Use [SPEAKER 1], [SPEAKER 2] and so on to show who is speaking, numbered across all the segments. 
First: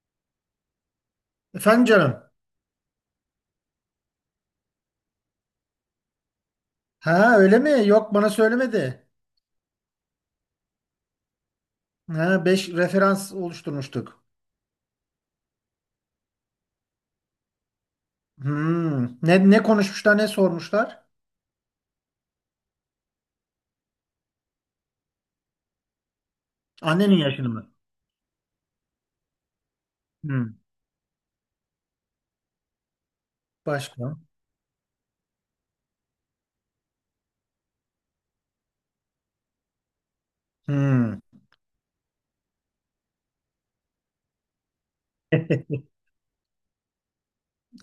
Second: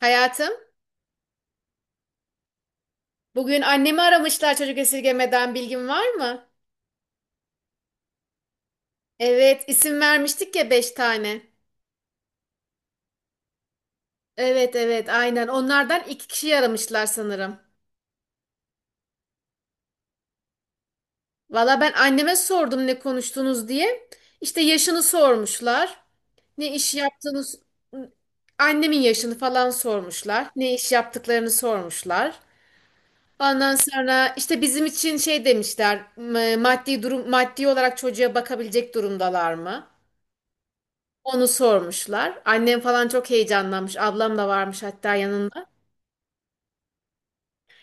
[SPEAKER 1] Hayatım,
[SPEAKER 2] Efendim canım.
[SPEAKER 1] bugün annemi aramışlar çocuk esirgemeden bilgin var mı?
[SPEAKER 2] Ha öyle mi? Yok bana söylemedi.
[SPEAKER 1] Evet, isim vermiştik ya 5 tane.
[SPEAKER 2] Ha 5 referans oluşturmuştuk.
[SPEAKER 1] Evet evet aynen onlardan 2 kişi aramışlar sanırım.
[SPEAKER 2] Hmm. Ne konuşmuşlar, ne sormuşlar?
[SPEAKER 1] Valla ben anneme sordum ne konuştunuz diye. İşte yaşını sormuşlar. Ne iş
[SPEAKER 2] Annenin yaşını
[SPEAKER 1] yaptığınız...
[SPEAKER 2] mı?
[SPEAKER 1] Annemin yaşını falan sormuşlar.
[SPEAKER 2] Hmm.
[SPEAKER 1] Ne iş yaptıklarını sormuşlar. Ondan
[SPEAKER 2] Başka.
[SPEAKER 1] sonra işte bizim için şey demişler. Maddi olarak çocuğa bakabilecek durumdalar mı?
[SPEAKER 2] Hmm.
[SPEAKER 1] Onu sormuşlar. Annem falan çok heyecanlanmış. Ablam da varmış hatta yanında.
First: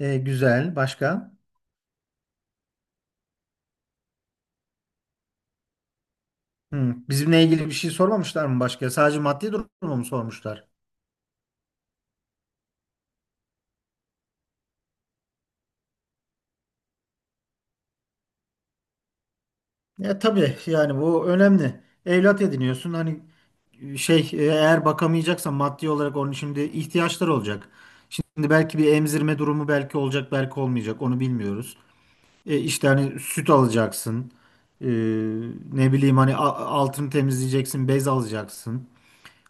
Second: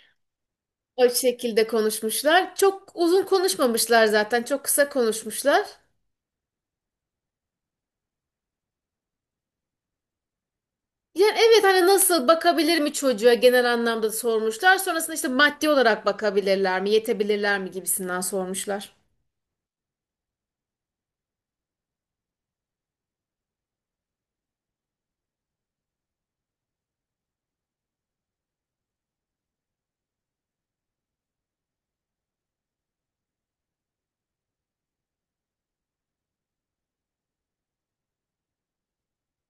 [SPEAKER 2] Güzel.
[SPEAKER 1] O
[SPEAKER 2] Başka?
[SPEAKER 1] şekilde konuşmuşlar. Çok uzun konuşmamışlar zaten. Çok kısa konuşmuşlar.
[SPEAKER 2] Hmm. Bizimle ilgili bir şey sormamışlar mı başka? Sadece maddi durumu mu sormuşlar?
[SPEAKER 1] Yani evet hani nasıl bakabilir mi çocuğa genel anlamda sormuşlar. Sonrasında işte maddi olarak bakabilirler mi, yetebilirler mi gibisinden sormuşlar.
[SPEAKER 2] Ya tabii yani bu önemli. Evlat ediniyorsun hani şey eğer bakamayacaksan maddi olarak onun şimdi ihtiyaçları olacak. Şimdi belki bir emzirme durumu belki olacak belki olmayacak onu bilmiyoruz. İşte hani süt alacaksın. E, Ne bileyim hani altını temizleyeceksin, bez alacaksın.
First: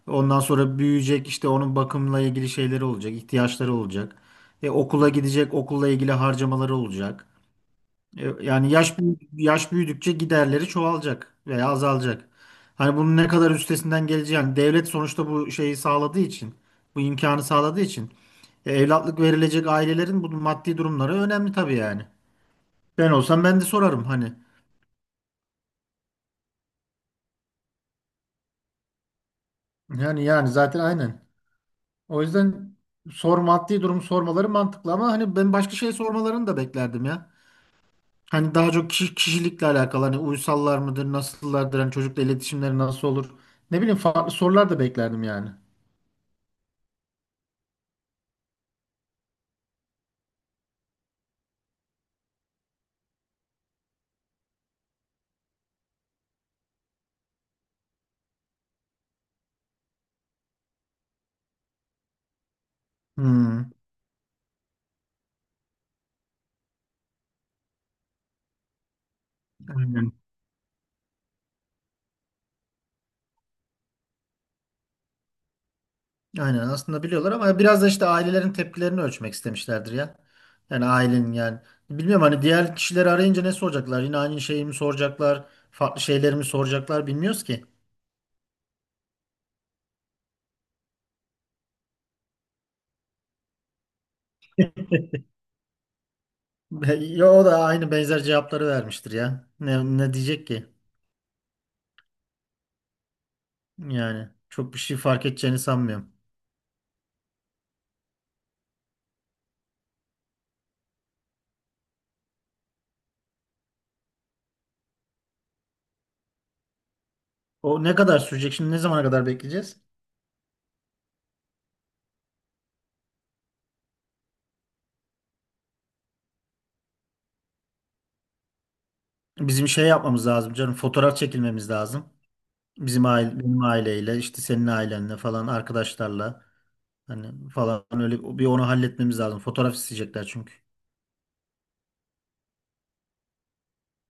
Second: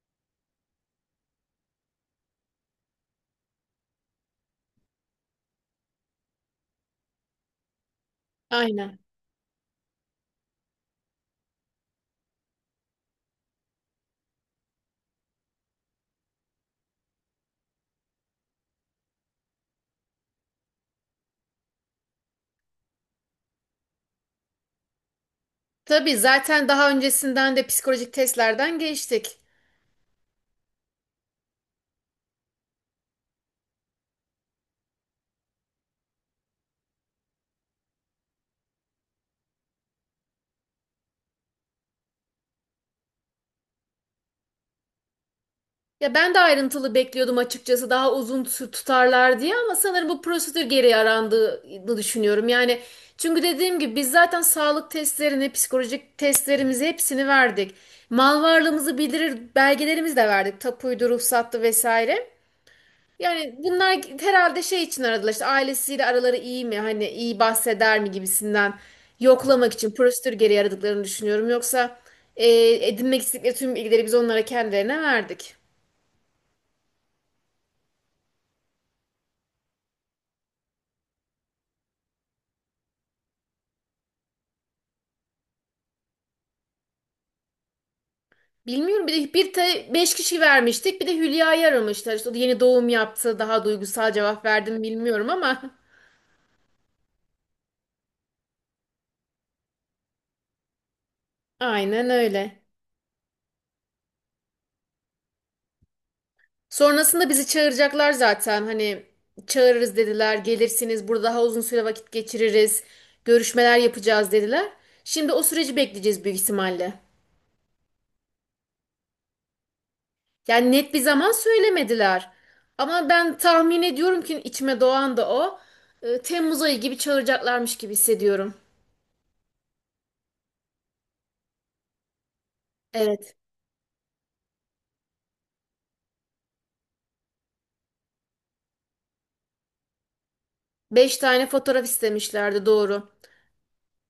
[SPEAKER 2] Ondan sonra büyüyecek işte onun bakımla ilgili şeyleri olacak, ihtiyaçları olacak. Okula gidecek, okulla ilgili harcamaları olacak. Yani
[SPEAKER 1] Aynen.
[SPEAKER 2] yaş büyüdükçe giderleri çoğalacak veya azalacak. Hani bunun ne kadar üstesinden geleceğini yani devlet sonuçta bu şeyi sağladığı için, bu imkanı sağladığı için evlatlık verilecek ailelerin bu maddi durumları önemli tabii yani. Ben olsam ben de sorarım hani.
[SPEAKER 1] Tabii zaten daha öncesinden de psikolojik testlerden geçtik.
[SPEAKER 2] Yani zaten aynen. O yüzden sor maddi durum sormaları mantıklı ama hani ben başka şey sormalarını da beklerdim ya. Hani daha çok kişi, kişilikle alakalı hani uysallar mıdır, nasıllardır, hani çocukla iletişimleri nasıl olur? Ne bileyim farklı sorular da beklerdim yani.
[SPEAKER 1] Ya ben de ayrıntılı bekliyordum açıkçası, daha uzun tutarlar diye, ama sanırım bu prosedür geri arandığını düşünüyorum. Yani çünkü dediğim gibi biz zaten sağlık testlerini, psikolojik testlerimizi hepsini verdik. Mal varlığımızı bildirir belgelerimizi de verdik. Tapuydu, ruhsattı vesaire. Yani
[SPEAKER 2] Hmm,
[SPEAKER 1] bunlar herhalde şey için aradılar, işte ailesiyle araları iyi mi, hani iyi bahseder mi gibisinden yoklamak için
[SPEAKER 2] aynen.
[SPEAKER 1] prosedür geri aradıklarını düşünüyorum. Yoksa e, edinmek istedikleri tüm bilgileri biz onlara kendilerine verdik.
[SPEAKER 2] Aynen aslında biliyorlar ama biraz da işte ailelerin tepkilerini ölçmek istemişlerdir ya. Yani ailenin yani. Bilmiyorum hani diğer kişileri arayınca ne soracaklar? Yine aynı şeyi mi soracaklar? Farklı şeyleri mi soracaklar bilmiyoruz ki.
[SPEAKER 1] Bilmiyorum, bir de 5 kişi vermiştik, bir de Hülya'yı aramışlar. İşte o da yeni doğum yaptı, daha duygusal cevap verdim bilmiyorum ama.
[SPEAKER 2] Ya o da aynı benzer cevapları vermiştir ya. Ne diyecek ki?
[SPEAKER 1] Aynen öyle.
[SPEAKER 2] Yani çok bir şey fark edeceğini sanmıyorum.
[SPEAKER 1] Sonrasında bizi çağıracaklar zaten, hani çağırırız dediler, gelirsiniz burada daha uzun süre vakit geçiririz, görüşmeler yapacağız dediler. Şimdi o süreci bekleyeceğiz büyük ihtimalle.
[SPEAKER 2] O ne kadar sürecek şimdi? Ne zamana kadar bekleyeceğiz?
[SPEAKER 1] Yani net bir zaman söylemediler. Ama ben tahmin ediyorum ki içime doğan da o. Temmuz ayı gibi çağıracaklarmış gibi hissediyorum.
[SPEAKER 2] Bizim şey yapmamız lazım canım. Fotoğraf çekilmemiz lazım. Bizim
[SPEAKER 1] Evet.
[SPEAKER 2] aile, benim aileyle, işte senin ailenle falan, arkadaşlarla hani falan öyle bir onu halletmemiz lazım. Fotoğraf isteyecekler çünkü.
[SPEAKER 1] 5 tane fotoğraf istemişlerdi, doğru.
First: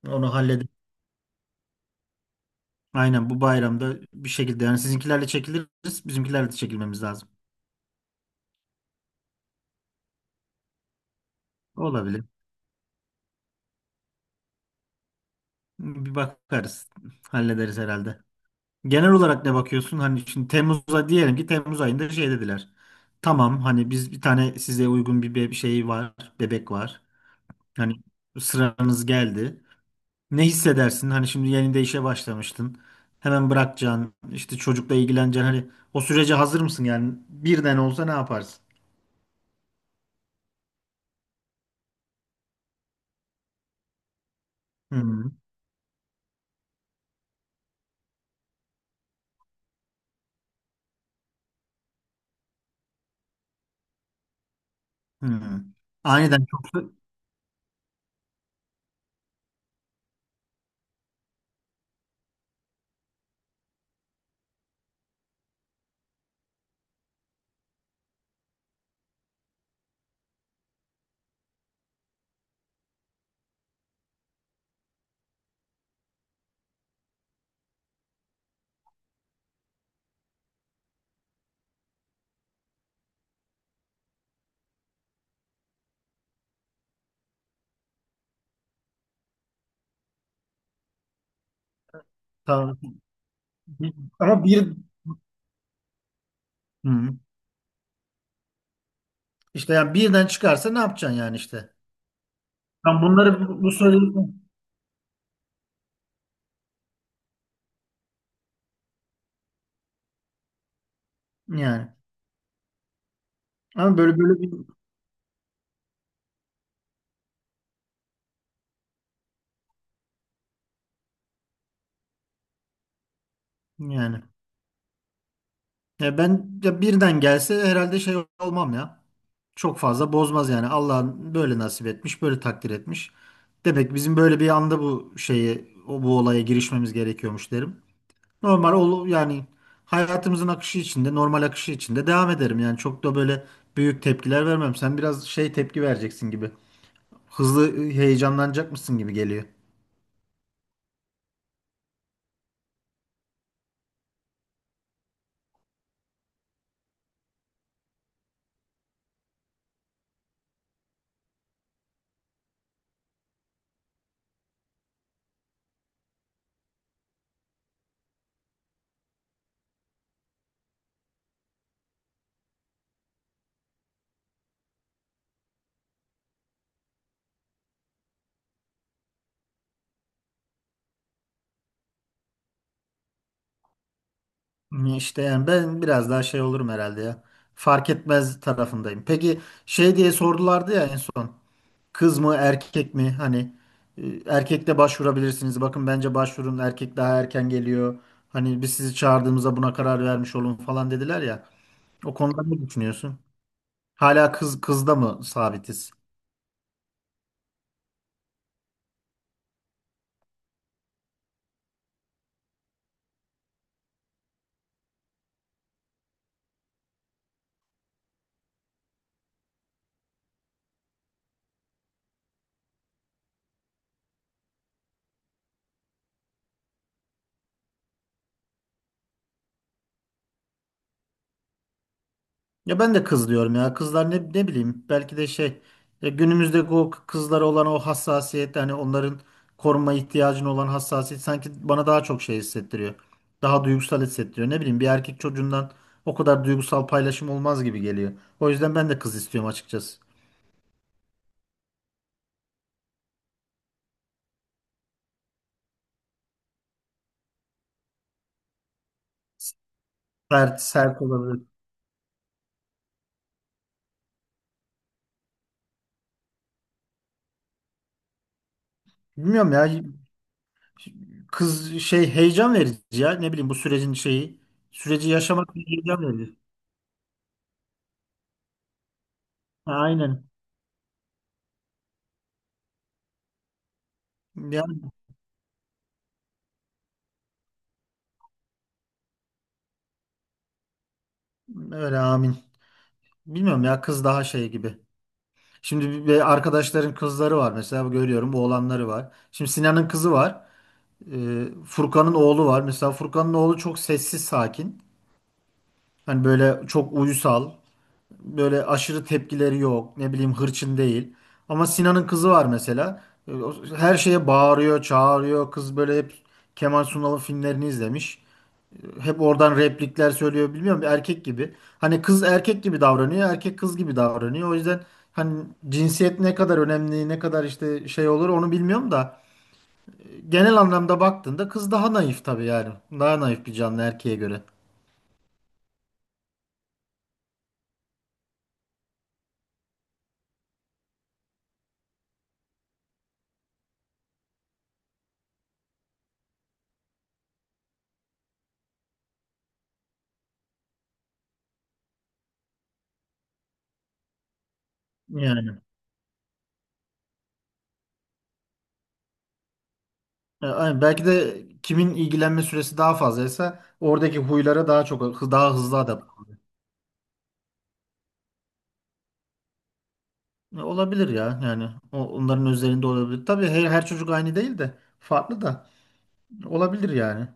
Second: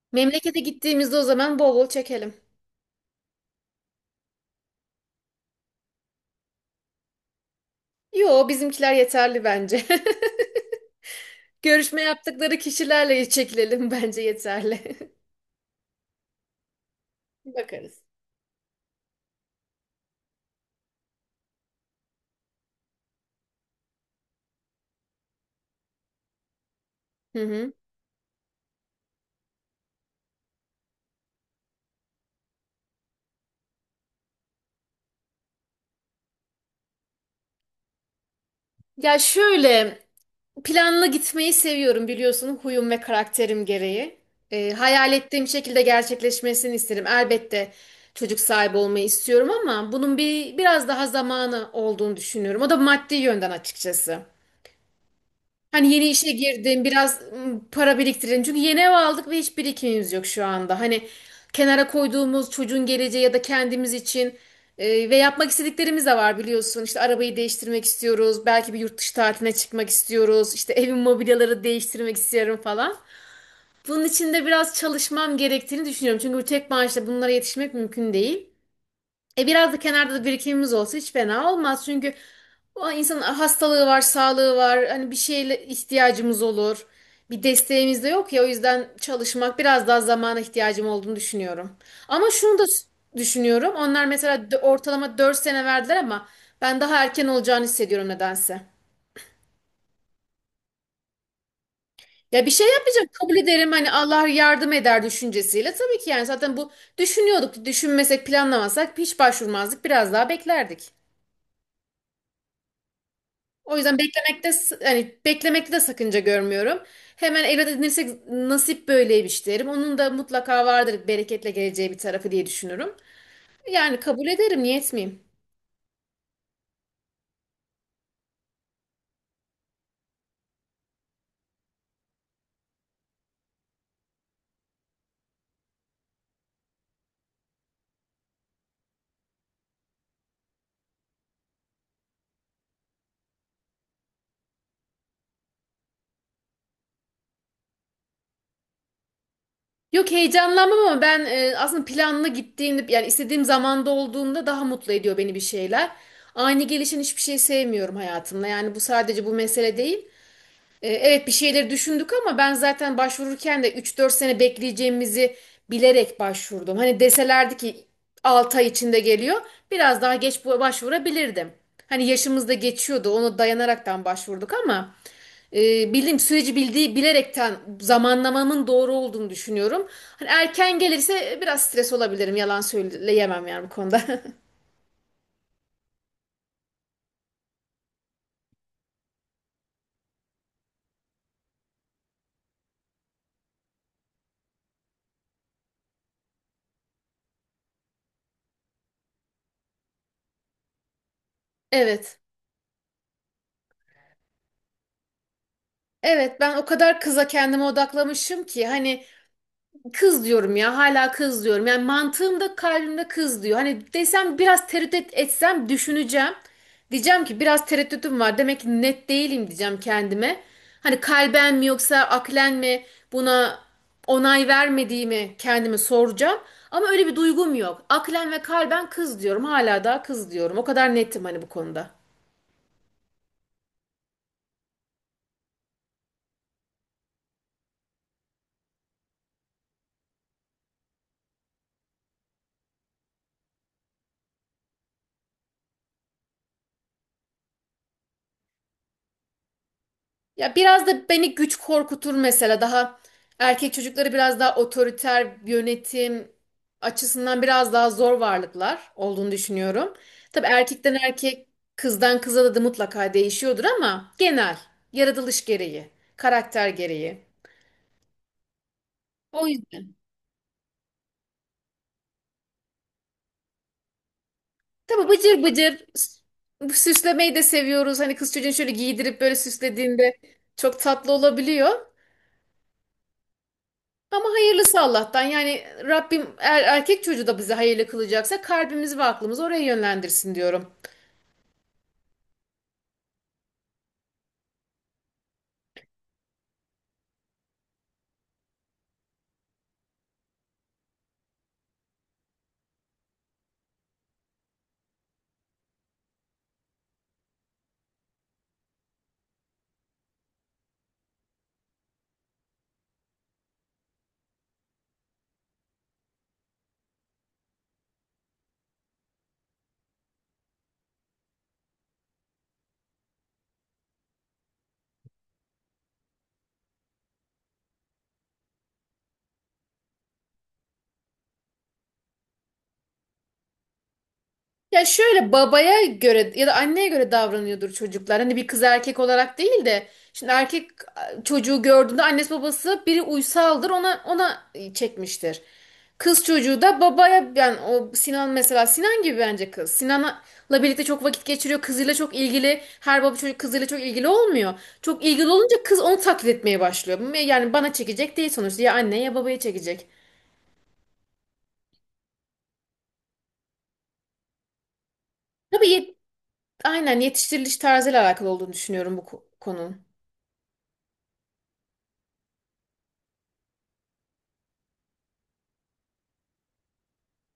[SPEAKER 2] Onu
[SPEAKER 1] Memlekete
[SPEAKER 2] halledip
[SPEAKER 1] gittiğimizde o zaman bol bol çekelim.
[SPEAKER 2] aynen bu bayramda bir şekilde yani sizinkilerle çekiliriz, bizimkilerle de çekilmemiz lazım.
[SPEAKER 1] Yo, bizimkiler yeterli bence. Görüşme
[SPEAKER 2] Olabilir.
[SPEAKER 1] yaptıkları kişilerle çekilelim, bence yeterli.
[SPEAKER 2] Bir bakarız. Hallederiz
[SPEAKER 1] Bakarız.
[SPEAKER 2] herhalde. Genel olarak ne bakıyorsun? Hani şimdi Temmuz'a diyelim ki Temmuz ayında şey dediler. Tamam hani biz bir tane size uygun şey var, bebek var.
[SPEAKER 1] Hı hı.
[SPEAKER 2] Hani sıranız geldi. Ne hissedersin? Hani şimdi yeni de işe başlamıştın. Hemen bırakacaksın, işte çocukla ilgileneceksin. Hani o sürece hazır mısın yani? Birden olsa ne yaparsın?
[SPEAKER 1] Ya şöyle, planlı gitmeyi seviyorum biliyorsun, huyum ve karakterim gereği. Hayal
[SPEAKER 2] Hı
[SPEAKER 1] ettiğim şekilde gerçekleşmesini isterim. Elbette çocuk sahibi olmayı istiyorum ama bunun biraz daha zamanı olduğunu düşünüyorum. O da maddi yönden açıkçası.
[SPEAKER 2] hı.
[SPEAKER 1] Hani yeni işe
[SPEAKER 2] Aniden
[SPEAKER 1] girdim,
[SPEAKER 2] çok.
[SPEAKER 1] biraz para biriktirelim. Çünkü yeni ev aldık ve hiç birikimimiz yok şu anda. Hani kenara koyduğumuz çocuğun geleceği ya da kendimiz için ve yapmak istediklerimiz de var biliyorsun. İşte arabayı değiştirmek istiyoruz, belki bir yurt dışı tatiline çıkmak istiyoruz, işte evin mobilyaları değiştirmek istiyorum falan. Bunun için de biraz çalışmam gerektiğini düşünüyorum. Çünkü bu tek maaşla bunlara yetişmek mümkün değil. Biraz da kenarda da birikimimiz olsa hiç fena olmaz. Çünkü o, insanın hastalığı var, sağlığı var. Hani bir şeyle ihtiyacımız olur. Bir desteğimiz de yok ya, o yüzden çalışmak, biraz daha zamana ihtiyacım olduğunu düşünüyorum. Ama şunu da
[SPEAKER 2] Tamam.
[SPEAKER 1] düşünüyorum. Onlar mesela
[SPEAKER 2] Ama bir.
[SPEAKER 1] ortalama 4 sene verdiler ama ben daha
[SPEAKER 2] Hı.
[SPEAKER 1] erken olacağını hissediyorum nedense.
[SPEAKER 2] İşte yani birden çıkarsa ne yapacaksın yani işte?
[SPEAKER 1] Ya bir şey
[SPEAKER 2] Tam
[SPEAKER 1] yapmayacağım, kabul
[SPEAKER 2] bunları bu
[SPEAKER 1] ederim hani,
[SPEAKER 2] soruyu
[SPEAKER 1] Allah yardım eder düşüncesiyle. Tabii ki yani zaten bu düşünüyorduk. Düşünmesek planlamasak hiç başvurmazdık, biraz daha beklerdik.
[SPEAKER 2] yani.
[SPEAKER 1] O yüzden
[SPEAKER 2] Ama böyle bir
[SPEAKER 1] beklemekte hani beklemekte de sakınca görmüyorum. Hemen evlat edinirsek nasip böyleymiş derim. Onun da mutlaka vardır bereketle geleceği bir tarafı diye düşünürüm. Yani
[SPEAKER 2] yani.
[SPEAKER 1] kabul ederim, niye etmeyeyim?
[SPEAKER 2] Ya ben ya birden gelse herhalde şey olmam ya. Çok fazla bozmaz yani. Allah böyle nasip etmiş, böyle takdir etmiş. Demek ki bizim böyle bir anda bu şeye, o bu olaya girişmemiz gerekiyormuş derim. Normal ol yani hayatımızın akışı içinde, normal akışı içinde devam ederim. Yani çok da böyle büyük tepkiler vermem. Sen biraz şey tepki vereceksin gibi. Hızlı heyecanlanacak mısın gibi geliyor.
[SPEAKER 1] Yok, heyecanlanmam ama ben aslında planlı gittiğimde, yani istediğim zamanda olduğunda daha mutlu ediyor beni bir şeyler. Ani gelişen hiçbir şey sevmiyorum hayatımda. Yani bu sadece bu mesele değil. Evet, bir şeyleri düşündük ama ben zaten başvururken de 3-4 sene bekleyeceğimizi bilerek başvurdum. Hani deselerdi ki 6 ay içinde geliyor, biraz daha geç başvurabilirdim. Hani yaşımız da geçiyordu, ona dayanaraktan başvurduk ama bildiğim süreci bilerekten, zamanlamamın doğru olduğunu düşünüyorum. Hani erken gelirse biraz stres olabilirim, yalan söyleyemem yani bu konuda.
[SPEAKER 2] İşte yani ben biraz daha şey olurum herhalde ya. Fark etmez tarafındayım. Peki şey diye sordulardı ya en son. Kız mı erkek mi? Hani erkek de başvurabilirsiniz. Bakın bence başvurun erkek daha erken geliyor. Hani biz sizi çağırdığımızda buna karar vermiş olun falan dediler ya. O
[SPEAKER 1] Evet.
[SPEAKER 2] konuda ne düşünüyorsun? Hala kızda mı sabitiz?
[SPEAKER 1] Evet, ben o kadar kıza, kendime odaklamışım ki hani, kız diyorum ya, hala kız diyorum. Yani mantığımda, kalbimde kız diyor. Hani desem biraz, tereddüt etsem düşüneceğim. Diyeceğim ki biraz tereddütüm var. Demek ki net değilim diyeceğim kendime. Hani kalben mi yoksa aklen mi buna onay vermediğimi kendime soracağım. Ama öyle bir duygum yok. Aklen ve kalben kız diyorum. Hala daha kız diyorum. O kadar netim hani bu konuda.
[SPEAKER 2] Ya ben de kız diyorum ya. Kızlar ne bileyim belki de şey günümüzde bu kızlara olan o hassasiyet hani onların koruma ihtiyacına olan hassasiyet sanki bana daha çok şey hissettiriyor. Daha duygusal hissettiriyor. Ne bileyim bir erkek çocuğundan o kadar duygusal paylaşım olmaz gibi geliyor. O yüzden ben de kız istiyorum açıkçası.
[SPEAKER 1] Ya biraz da beni güç korkutur mesela. Daha, erkek çocukları biraz daha otoriter, yönetim açısından biraz daha zor varlıklar olduğunu düşünüyorum. Tabii
[SPEAKER 2] Sert,
[SPEAKER 1] erkekten
[SPEAKER 2] sert olabilir.
[SPEAKER 1] erkek, kızdan kıza da mutlaka değişiyordur ama genel yaratılış gereği, karakter gereği. O
[SPEAKER 2] Bilmiyorum ya
[SPEAKER 1] yüzden.
[SPEAKER 2] kız şey heyecan verici ya ne bileyim bu sürecin şeyi
[SPEAKER 1] Tabii
[SPEAKER 2] süreci
[SPEAKER 1] bıcır
[SPEAKER 2] yaşamak bir
[SPEAKER 1] bıcır
[SPEAKER 2] heyecan verici.
[SPEAKER 1] bu süslemeyi de seviyoruz. Hani kız çocuğunu şöyle giydirip böyle
[SPEAKER 2] Ha,
[SPEAKER 1] süslediğinde
[SPEAKER 2] aynen.
[SPEAKER 1] çok tatlı olabiliyor. Ama hayırlısı
[SPEAKER 2] Yani
[SPEAKER 1] Allah'tan. Yani Rabbim erkek çocuğu da bizi hayırlı kılacaksa kalbimizi ve aklımızı oraya yönlendirsin diyorum.
[SPEAKER 2] öyle amin. Bilmiyorum ya kız daha şey gibi. Şimdi bir arkadaşların kızları var mesela görüyorum oğlanları var. Şimdi Sinan'ın kızı var. Furkan'ın oğlu var. Mesela Furkan'ın oğlu çok sessiz sakin. Hani böyle çok uysal. Böyle aşırı tepkileri yok. Ne bileyim hırçın değil. Ama Sinan'ın kızı var mesela. Her şeye bağırıyor, çağırıyor. Kız böyle hep Kemal Sunal'ın filmlerini izlemiş hep oradan replikler söylüyor bilmiyorum bir erkek gibi. Hani kız erkek gibi davranıyor, erkek kız gibi davranıyor. O yüzden hani cinsiyet ne kadar önemli, ne kadar işte şey olur onu bilmiyorum da genel anlamda baktığında kız daha naif tabii yani. Daha naif bir canlı erkeğe göre.
[SPEAKER 1] Ya şöyle, babaya göre ya da anneye göre davranıyordur çocuklar. Hani bir kız, erkek olarak değil de, şimdi erkek çocuğu gördüğünde annesi babası biri uysaldır, ona çekmiştir. Kız çocuğu da babaya, yani o Sinan mesela, Sinan gibi bence kız. Sinan'la birlikte çok vakit geçiriyor. Kızıyla çok ilgili. Her baba çocuk kızıyla çok ilgili olmuyor. Çok ilgili
[SPEAKER 2] Yani.
[SPEAKER 1] olunca kız onu taklit etmeye başlıyor. Yani bana çekecek değil sonuçta. Ya anne ya babaya çekecek.
[SPEAKER 2] Aynen. Belki de kimin ilgilenme süresi daha fazlaysa oradaki huylara daha çok daha
[SPEAKER 1] Tabii
[SPEAKER 2] hızlı adapte.
[SPEAKER 1] aynen yetiştiriliş tarzıyla alakalı olduğunu düşünüyorum bu konunun.
[SPEAKER 2] Olabilir ya yani. Onların üzerinde olabilir. Tabii her çocuk aynı değil de farklı da olabilir yani.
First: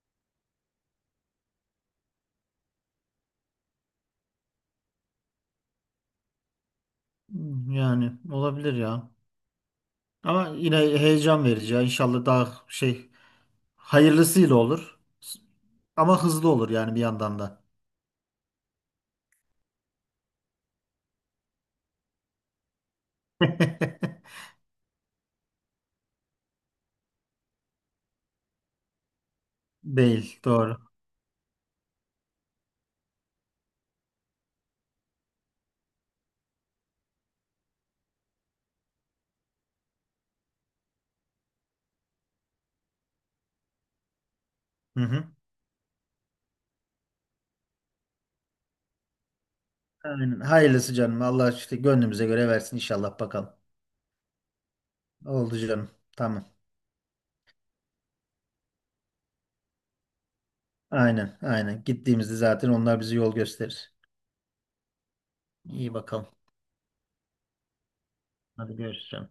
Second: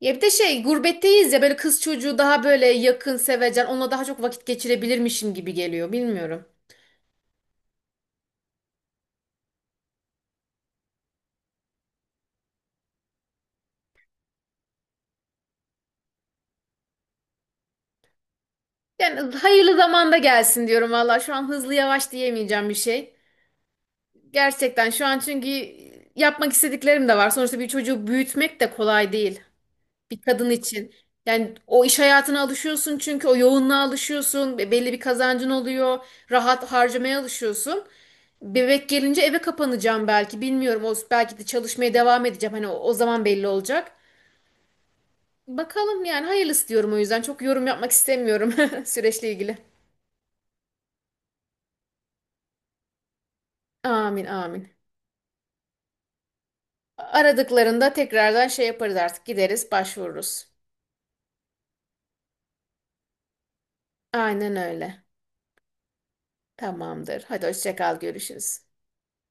[SPEAKER 1] Ya bir de şey, gurbetteyiz ya, böyle kız çocuğu daha böyle yakın, sevecen, onunla daha çok vakit geçirebilirmişim gibi geliyor, bilmiyorum.
[SPEAKER 2] Yani olabilir ya. Ama yine heyecan verici ya. İnşallah daha şey hayırlısıyla olur. Ama hızlı olur yani bir yandan da.
[SPEAKER 1] Yani hayırlı zamanda gelsin diyorum valla, şu an hızlı yavaş diyemeyeceğim bir şey. Gerçekten şu an, çünkü yapmak istediklerim de var. Sonuçta bir çocuğu büyütmek de kolay değil bir
[SPEAKER 2] Değil,
[SPEAKER 1] kadın
[SPEAKER 2] doğru.
[SPEAKER 1] için. Yani o iş hayatına alışıyorsun, çünkü o yoğunluğa alışıyorsun. Belli bir kazancın oluyor. Rahat harcamaya alışıyorsun. Bebek gelince eve kapanacağım belki, bilmiyorum. O belki de çalışmaya devam edeceğim. Hani o zaman belli olacak.
[SPEAKER 2] Hı hı.
[SPEAKER 1] Bakalım yani, hayırlısı diyorum o yüzden. Çok yorum yapmak istemiyorum süreçle ilgili.
[SPEAKER 2] Aynen. Hayırlısı canım. Allah işte gönlümüze göre versin inşallah bakalım.
[SPEAKER 1] Amin amin.
[SPEAKER 2] Oldu canım. Tamam.
[SPEAKER 1] Aradıklarında tekrardan şey yaparız artık. Gideriz, başvururuz.
[SPEAKER 2] Aynen, aynen. Gittiğimizde zaten onlar bize yol gösterir.
[SPEAKER 1] Aynen öyle.
[SPEAKER 2] İyi bakalım.
[SPEAKER 1] Tamamdır. Hadi hoşça kal, görüşürüz.
[SPEAKER 2] Hadi görüşürüz, canım.